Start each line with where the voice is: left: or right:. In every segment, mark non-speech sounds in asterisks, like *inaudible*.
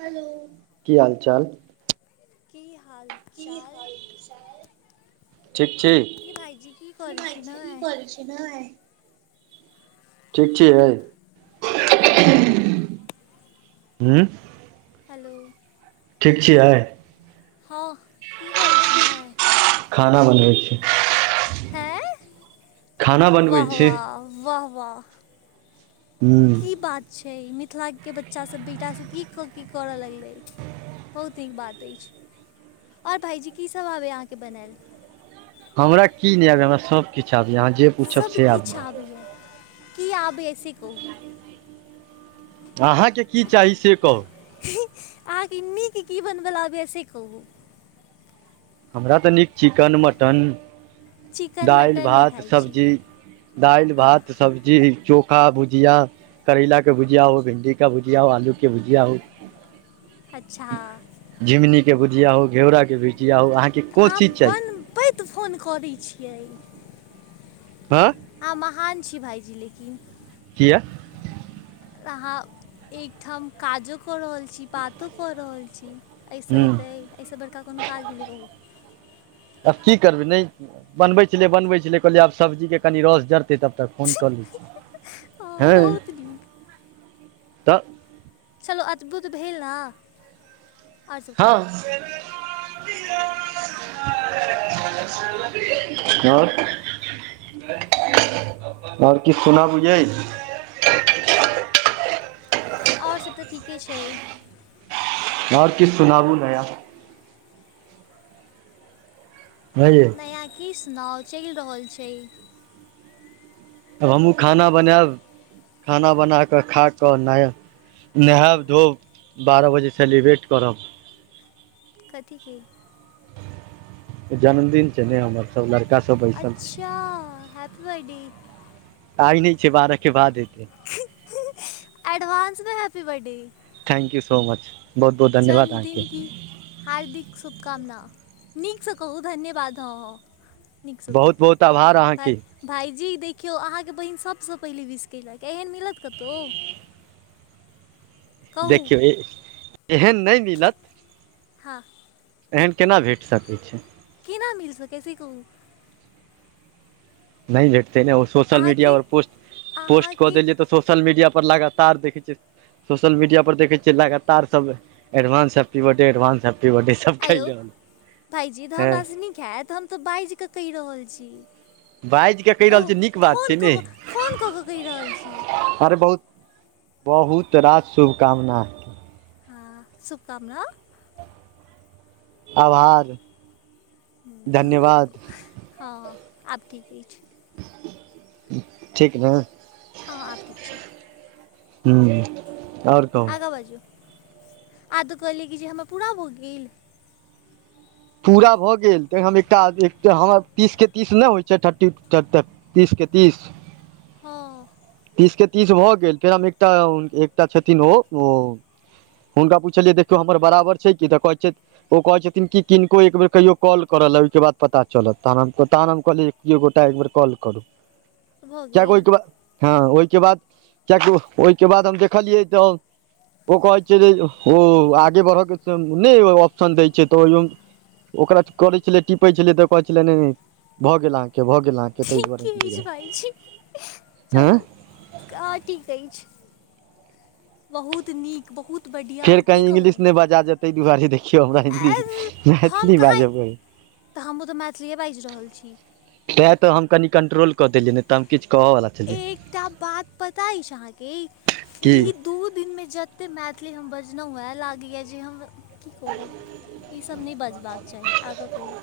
right: Hello की हाल चाल
left: की हाल चाल
right: ठीक छी
left: कि भाईजी की करए छी नय
right: एनय ठीक छियै हूं
left: हेलो
right: ठीक छियै
left: हँ कि करै छी नए
right: खाना बनबै छी
left: हेऽ
right: खाना बनबै छी
left: वाह-वाह वाह-वाह
right: हूँ
left: की बात छै मिथिलाके बच्चा सब बेटासब की कऽ की करय लगलै बहुत नीक बात अएछ और भाईजी कीसब आबैये अहाँके बनैल
right: हमरा की नहि आबैये हमरा सब किछ आबैये
left: सबकिछ आबैए की आबैए से कहू
right: अहाँके की चाही से कहू
left: अहाँके नीक की बनबल आबैय से कहू
right: हमरा तऽ नीक चिकन मटन
left: चिकन
right: दालि
left: मटन नहि
right: भात
left: खाइ छी
right: सब्जी दालि
left: हँ
right: भात सब्जी चोखा भुजिया करैला के भुजिया हो भिन्डी का भुजिया हो आलू की भुजिया हो
left: अच्छा
right: झिंमनी के भुझिया हो घेयोरा के भुजिया हो अहा
left: आब बनबैत फोन कऽ दै छियै
right: आँ
left: अहा महान छी भाईजी लेकिन
right: किये
left: अहाँ एकठाम काजो कऽ रहल छी बातो कऽ रहल छी ऐ सऽ
right: हूँ
left: हेतै अए सऽ बड़का कोनो काज भेलै कहू
right: आब की करबै नहि बनबै छलियै बनबै छलियै कहलियै आब सब्जीके कनि रस जरतै तब तक फोन कऽ लै छियै हँ
left: बहुत नीक
right: तऽ
left: चलू अद्भुत भेल नऽ
right: हँ *inaudible* हॅं *inaudible* आओर किछु सुनाबू यै
left: आओर सब तऽ ठीके छै
right: आओर किछु सुनाबू नया हयै
left: नया की सुनाउ चलि रहल छै
right: आब हमहूँ खाना बनायब खाना बना कऽ खा कऽ नय नहायब धोऽब बारह बजे सेलिब्रेट करब
left: कथी के
right: जन्मदिन छै ने हमर सब लड़का सब बैसल छै
left: अच्छा हैपी बर्डे
right: आइ नहि छै बारह के बाद हेतै
left: *unintelligible* एडवांस मे happy birthday
right: thank you so much बहुत बहुत धन्यवाद अहाँके
left: जन्मदिन की हार्दिक शुभकामना नीकसँ कहू धन्यवाद हॅं हॅं नीक सऽ कहू
right: बहुत बहुत आभार
left: तऽ आइ
right: अहाँके
left: भाइजी देखियौ अहाँके बहिन सभसँ पहिले विस कयलक एहन मिलत कतहु *inaudible* कहू
right: देखियौ एहन नहि मिलत
left: हाँ
right: एहन केना भेट सकै छै
left: केना मिल सकै छै से कहू
right: नहि भेटतै ने ओ सोशल मीडिया
left: अहाँके
right: पर पोस्ट पोस्ट कऽ
left: अहाँके
right: देलियै तऽ सोशल मीडिया पर लगातार देखै छियै सोशल मीडिया पर देखे छियै लगातार सब advance happy birthday advance birthday सब
left: आँ
right: कहि
left: यौ
right: रहल
left: भाइजी तऽ
right: है
left: हमरास नीक हैत हम तऽ बाजिकऽ कहि रहल छी
right: बाजि कऽ कहि रहल
left: कहू
right: छ नीक बात
left: फोन
right: छै
left: कऽ
right: ने
left: कऽ फोन कऽ कऽ कहि रहल छी
right: अरे बहुत बहुत रास शुभकामना
left: हँ शुभकामना
right: आभार धन्यवाद
left: हँ आब ठीक अछि
right: ठीक ने
left: हँ हँ आब ठीक छै
right: हुं आओर कहू
left: आगाँ बाजू आ तऽ कहलियै कि जे हमरा पूरा भऽ गेल
right: पूरा भऽ गेल त हम एकटा हम तीस के तीस न होइ थर्टी तऽ तीसके तीस
left: हँ
right: तीस के तीस भऽ गेल फेर हम एकटा एकटा छथिन ओ हुनका पुछलियै देखियौ हमर बराबर छै कि तऽ कहै छै ओ कहै छथिन कि किनको एकबेर कहियो कॉल करऽ ल ओहिके बाद पता चलत तहन हम तहन हम कहलियै जे कियो गोटा एकबेर कॉल करू
left: भऽ
right: किएकि
left: गेल
right: ओहिके बाद हँ ओहिके बाद किएकि ओहिके बाद हम देखलियै तऽ ओ कहै छै जे हं आगे बढ़य के नहि ऑप्शन दै छै तऽ ओ ओकरा करै छलै टीपै छलियै तऽ कहै छले नहि भऽ गेल अहाँके भऽ गेल अहाॅंके
left: ठीके ई भाय ठीके,
right: हँ
left: चलू। का ठिक अछि, बहुत नीक बहुत बढ़िआँ
right: फेर
left: की
right: कहीं
left: कहू
right: इंग्लिश नहि बाजा जेतै, तै दुआरे देखियौ हमरा हिन्दी।
left: ए हम
right: मैथिली
left: कहाँ,
right: बाजब अइ
left: तऽ हमहुँ तऽ मैथिलीए बाजि रहल छी।
right: तैँ तऽ, हम कनि कंट्रोल कऽ देलियै नहि तऽ हम किछु कहऽवला छलियै
left: एकटा बात पता अछि अहाँके?
right: की
left: ई दू दिनमे जते मैथिली हम बजलहुँ एह, लागैए जे हम की कहू। ई सब नहि बजबाक चाही, आगाँ कहूं।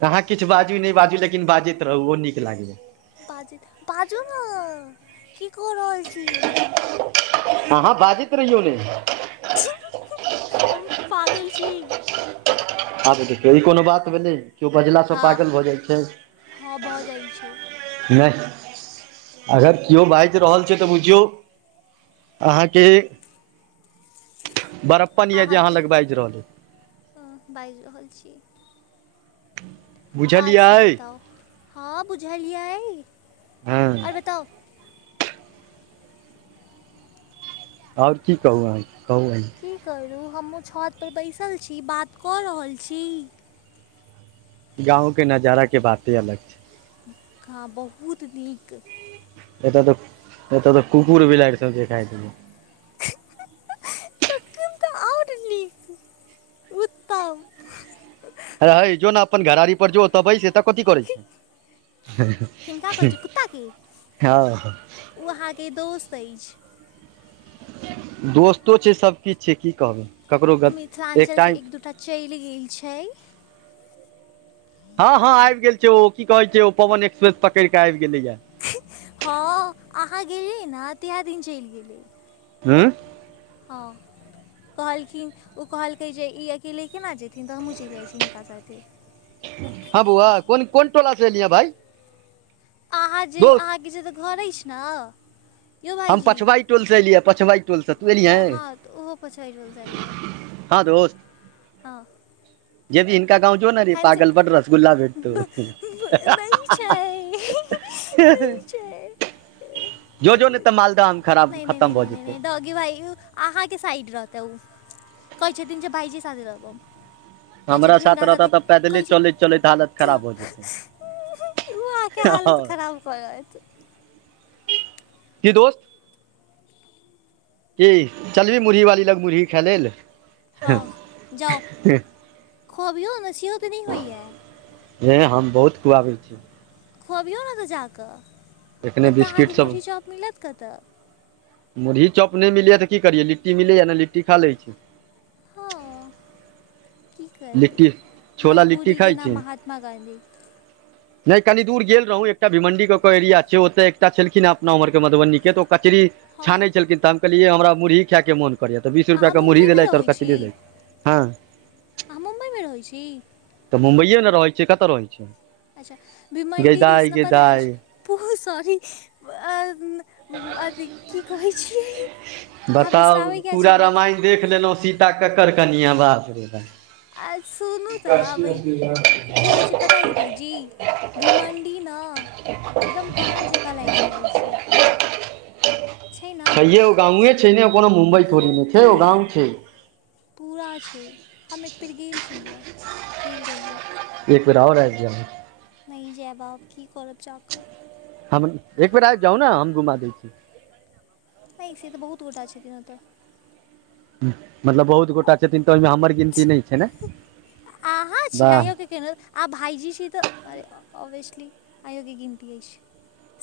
right: तऽ अहाँ किछु बाजू, नहि बाजू, लेकिन बाजैत रहू, ओ नीक लागैया।
left: बाजू, बाजू ने की कऽ रहल छी।
right: अहाँ बाजैत रहियौ ने।
left: हीं -हीं हम पागल छी। *inaudible*
right: अ तऽ देखियौ, ई कोनो बात भेलै? केओ बजलासँ
left: हँ
right: पागल भऽ जाइ छै,
left: हँ भऽ जाइ छै
right: नहि। अगर केओ बाजि रहल छै तऽ बुझियौ, अहाँके बरप्पन यऽ जे अहाँ
left: अहाँके
right: लग बाजि रहल अय।
left: अ, बाजि रहल छी
right: *inaudible*
left: आओर सब बताओ, हँ बुझलिय,
right: हँ
left: आओर बताउ।
right: आओर की कहू अहां के, कहु अहिं?
left: की करू, हमूँ छतपर बैसल छी, बात कऽ रहल छी।
right: गाँंव के नजारा के बाते अलग छै।
left: झंखा बहुत नीक।
right: एतऽ तऽ एतऽ तऽ कुकुर बिलाए कऽ सब देखाइ दैत छैै।
left: तखन तऽ और नीक, उतम।
right: हे ओ जो ने अपन घरारी पर जो, ओत बैस, एतऽ कथी करै छी?
left: किनका कहै चियै कुत्ताके, ओ अहाँके दोस्त अछि।
right: दोस्तो छै, सभकिछु छै, की कहबै, ककरो ग एक टाइम
left: चैलि गेल छै।
right: हँ- हँं, आबि गेल छै, ओ की कहे छै, ओ पवन एक्सप्रेस पकड़िके आबि गेले ये।
left: ही़ हँ, अहाँ गेलियै ने, ताहि दिन चलि गेलै।
right: आंय।
left: हँ। कहलखिन, ओ कहलकै जे ई अकेले केना जेथिन, तऽ हमहूँ चलि जाइ छी हिनका साथे।
right: हँ बौआ, कोन- कोन टोला से एलिहि भाइ।
left: अहाँ जे,
right: दोस्त
left: अहाँके जे तऽ घर अछि ने। यौ
right: हम
left: भाइजी
right: पछबाइ टोलसँ एलियै, पछुआ टोलसँ, तू
left: प-
right: एलियहे?
left: हँ तऽ ओहो पर चढ़ि रहल छलियै
right: हँ दोस्त।
left: हँ।
right: जेदिन
left: हस *inaudible*
right: भेटतौ
left: नहि छै। नहि
right: जो जो ने तऽ मालदह आम खराब
left: -नहि-
right: खतम
left: नहि-
right: भऽ
left: नहि -नहि
right: जेतै
left: नहिॉ। गे भाइ, अहाँके साइड रहते ओ, कहै छथिन जे भाइजी साथे रहब। कहै
right: हमरा
left: छथिन
right: साथ
left: हिनका
right: रहता
left: साथे
right: तऽ पै
left: कहै छै
right: चलैत -चलैत हालत
left: क-
right: खराब हो जेतै, हँ।
left: आब कहेत।
right: की दोस्त? की चलबही मुरही वाली लग मुरही खाय लेल ल।
left: हँ जाउ खोबियौ नशियो तऽ नहि होई ह।
right: हे हम बहुत खुआबै छी।
left: खुबियौ ने तऽ जााकऽ
right: एखने
left: ओतय
right: बिस्किट
left: अहाँकेँ
right: सब
left: मुरही चौप मिलत कतय।
right: मुरही चप नहि मिलै तऽ की करिय लट्टी मिलैए ने लिट्टी खा लै छी।
left: हँ की करबै
right: लिट्टी छोला लिट्टी
left: मजबूीके
right: खाइ छी
left: नाम महात्मा गाँधी।
right: नहि कनी दूर गेल रहौँ एकटा भिमण्डीके के एरिया छै ओतऽ एकटा छलखिन अपना ओमहरके मधुबनीके तऽ ओ कचरी
left: हँ
right: छानै छलखिन तऽ हम कहलियै हमरा मुरही खायए मोन कर करिय तऽ बीस रुपआ
left: अहाँ
right: के मुरही
left: मुम्बइमे
right: देलथि आओर
left: रहै
right: कचरी देल हँ।
left: आ मुम्माइ भ रह हो छी?
right: तऽ मुम्बइए ने रहैत छियै कतऽ रहैत छियै?
left: अच्छा
right: गै
left: भीमंडी
right: दाइ
left: दिसना
right: गै
left: पता अछि
right: दाइ
left: पू सॉरी *unintelligible* अथी की कहै छीिय अहाँ
right: बताउ
left: बिश्रबयके छी
right: पूरा
left: हमरा।
right: रामायण देख लेलहुँ सीता ककर कनिआवास रहै।
left: आ सुनू तऽ अबै की होइ छै। पता ह छै भाइजी भीमण्डी न एकदम गाँव जग *unintelligible* लायग रहल छै न
right: हैयो गावे छै ने कोनो मुम्बइ थोड़ी
left: गाँव
right: नहि छै ओ
left: पूरा
right: गाँव छै।
left: पूरा छै हम एक बेेर गेल छलियै गेल रहियै।
right: एक बेे आओ आयि जाै।
left: नहि जय बाब की करौरब चाक
right: हम एक बेर आबि जाउ ने हम घुमा दै छी।
left: नहि से तऽ बहुत गोटा छथिन ओतऽ।
right: मतलब बहुत गोटा छथिन तऽ ओहिमे हमर गिनती नहि छै ने।
left: अहाँ छी
right: वाह
left: आइयो के *unintelligible* आ भाइजी छी तऽ ऑबभियसली आयोगे गिनती अछिइ छी।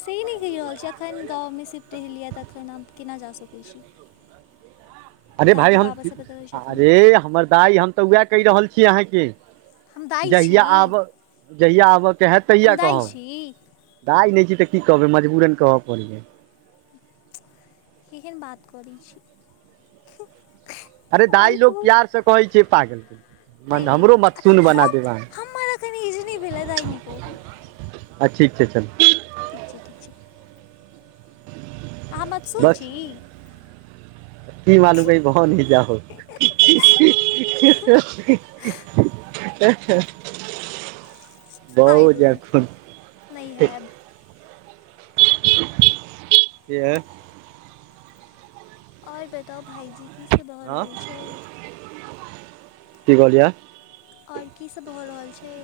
left: सेही नहि कहि रहल छी एखन गाँवमे सिफट ल यए तऽ एखन आ केना जा सकैत छी।
right: अरे भााय
left: दादी
right: हम
left: बाबा सब एतऽ रहै छथिन
right: अरे हमर दाइ हम तऽ उएह कहि रहल छीय अहाँके।
left: हम दाइ छी
right: जहिया आबऽ जहिया आबयके हएैत तहिया
left: हम दाइ
right: कहब।
left: छी
right: दइ नहि छै तऽ की कहबै मजबूरन कहऽ पड़ै।
left: *unintelligible* एहन बात करैत छी हू
right: अरे दाइ लोग प्यारसँ कहैत छै पागलके
left: नहि नहि त हम हमरा कनि इज नहि भेलै दाइ नो कहबो।
right: आ ठीक छै चल
left: ठीक छै, ठीक छै। अहाँ मत सुन
right: बस
left: छी।
right: की मालू कै ब न जा हो। *unintelligible*
left: *unintelligible* आइ द
right: खून
left: नहि हैब
right: एह
left: आओर बताउ भाईजी कीसभ भऽ
right: हँ
left: रहल छै?
right: *unintelligible* की कहलििय?
left: आओर की सब भऽ रहल छै?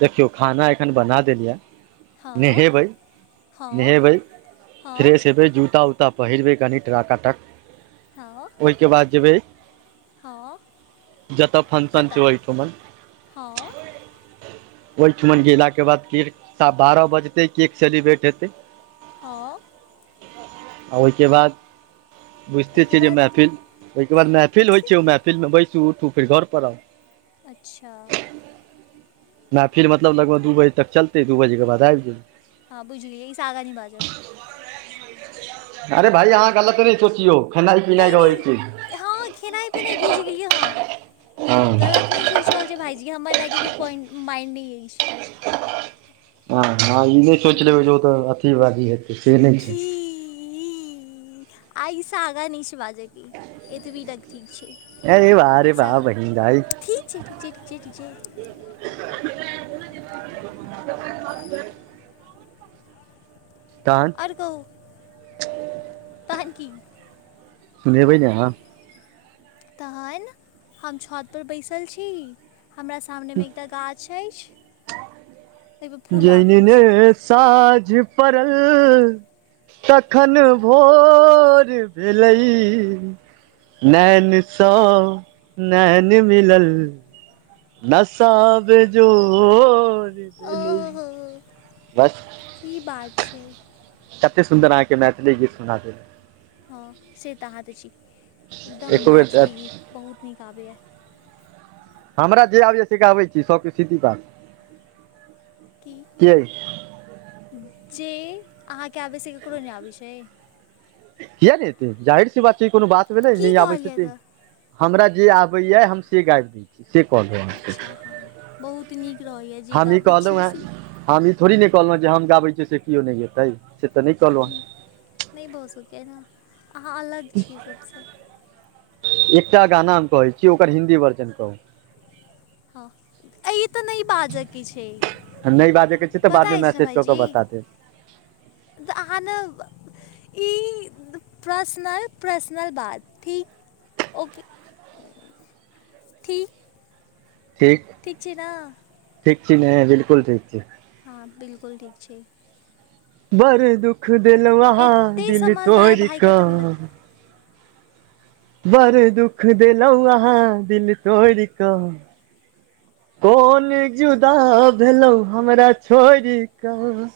right: देखियौ खाना एखन बना देलिया
left: हाँ
right: नेहेबै
left: हाँ
right: नेहेबै
left: हाँ
right: फ्रेश हेबै जूता उता आ पहिरबै कनि टकाटक
left: हँ
right: ओइ के बाद जेबई
left: हँ
right: फंक्शन
left: कतऽ
right: छै ओहिठुमन
left: हँ
right: ओइठमन गेलाक के बाद की सा बारह बजते केक सेलिब्रेट हेतै
left: हँ
right: आ ओइ के बाद बुझिते
left: ओहिके
right: छिय जे
left: बाद
right: महफिल ओइके बाद मेहफिल होइ छै ओ महफिल मे बैसू उठु फिर घर पर आउ
left: अच्छा
right: मेहफिल मतलब लगभ दू बजे तक चलतै दू बजे के बाद आबिय जबै
left: हँ बुझलियै ईस आगा नइ बाजब
right: अरे भाय अहाँ गलत नए सोचियौ खेनाइ पिनाइ रहै छय
left: हँ खेनाइ पिनाइ बुझि गेलियै हम
right: हँ
left: गलत नेइ सोइच रहल छीए भाईजी ईए हमर नेगेटिव पॉइंट माइंड नैए ऐ इस
right: हँ - हँ ई नय
left: आओर
right: सोइच
left: कहू
right: लेबै जे ओ तऽ अथी बाजी हेतै से नई छय
left: ई आईसँ आगाँ नई छै बाजैके एतबी तक ठीक छै।
right: अरे बा रे
left: एहिसँ
right: बा
left: आगाँ
right: बहिन दाई
left: ठीक छै, ठीक छै, ठीक छै, ठीक छै
right: ह *inaudible* तहन
left: आओर कहु तहन कि
right: लै बै नै आहाँ
left: तहन हम छत पर बैसल छी, हमरा सामने मे एकटा गाछ छैयछ छै
right: जेहने साँझ पड़ल तखन भोर भेलैइ नैन स नैन मिलल नशा बेजोड़ भेलइ
left: ओहो
right: बस
left: की बात छै।
right: कतेक सुन्दर अहाँके मैथिली गीत सुना देलउ
left: हँ से तऽ अहाँ तऽ छी, एकदम
right: एको बेर
left: मैथिली गीत बहुत नीक आबैए
right: हमरा जे आबैय से गाबइ छी, सबके सीधी बात
left: की
right: किया
left: जे अहाँके आबै से ककरो नेए आबै छै।
right: किया नै एतै जाहिर सी बात छइ, कोनो बात भेलै
left: की
right: नइ आबै छै
left: कहलियै
right: तै
left: तऽ
right: हमरा जे आबैया हम से गाइब दइ ठीके कहलिऐ अहाँके
left: अच्छा हँ बहुत नीक रहैए जे
right: हमी
left: गाबै
right: कहलहु
left: छी से
right: हैं
left: हूँ
right: हमी थोड़े ने कहलहुँ जे हम गाबै छियै, से केओ नय गेतेइ से त नय कह
left: ह नए भऽ सकै न अहाँ अलग छी, सभसँ
right: एकटा गाना हम कहै छीय, ओकर हिन्दी वर्जन कहू
left: ह अइ तऽ नई बाजैक छै।
right: नय बाजैके छै तऽ,
left: पता
right: बादमे
left: अछि ने
right: मैसेज कऽ कऽ,
left: भाइजी
right: बता देब
left: तऽ अहाँ ने ई प्रसनल- प्रसनल बात, ठीक, ओके ठीक-
right: ठीक
left: ठीक छै ना।
right: ठीक छी ने बिल्कुल ठीक छी।
left: हँ बिल्कुल ठीक छी।
right: बड्ड दुःख देलौं अहाँ
left: एतेक
right: दिल
left: समझदार भायके तऽ
right: तोइड़कऽ
left: मिलत
right: बड़ दुख देलौं अहाँ दिल तोइड़क कोन जुदा भेलौं हमरा छोइड़ कऽ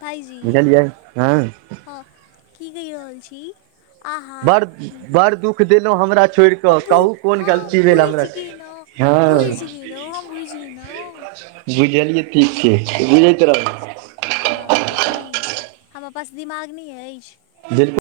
left: भाइजी
right: बुझलियै, हँ
left: हँ की कैह रहल छी? आहाँ
right: बड़ बड़ दुःख देलौ हमरा छोड़ि
left: हँ
right: कऽ
left: बु
right: कहू कोन
left: हँ
right: गलती भेल
left: बुइझ
right: हमरा
left: गेलौं।
right: हँ
left: बुइझ गेलौं, हम बुइझ गेनौ।
right: बुझलियै ठीक छै, से बुझै
left: ठीक छै, हँ त कि? हमरा पास दिमाग नय अइछ।
right: बिल्कु-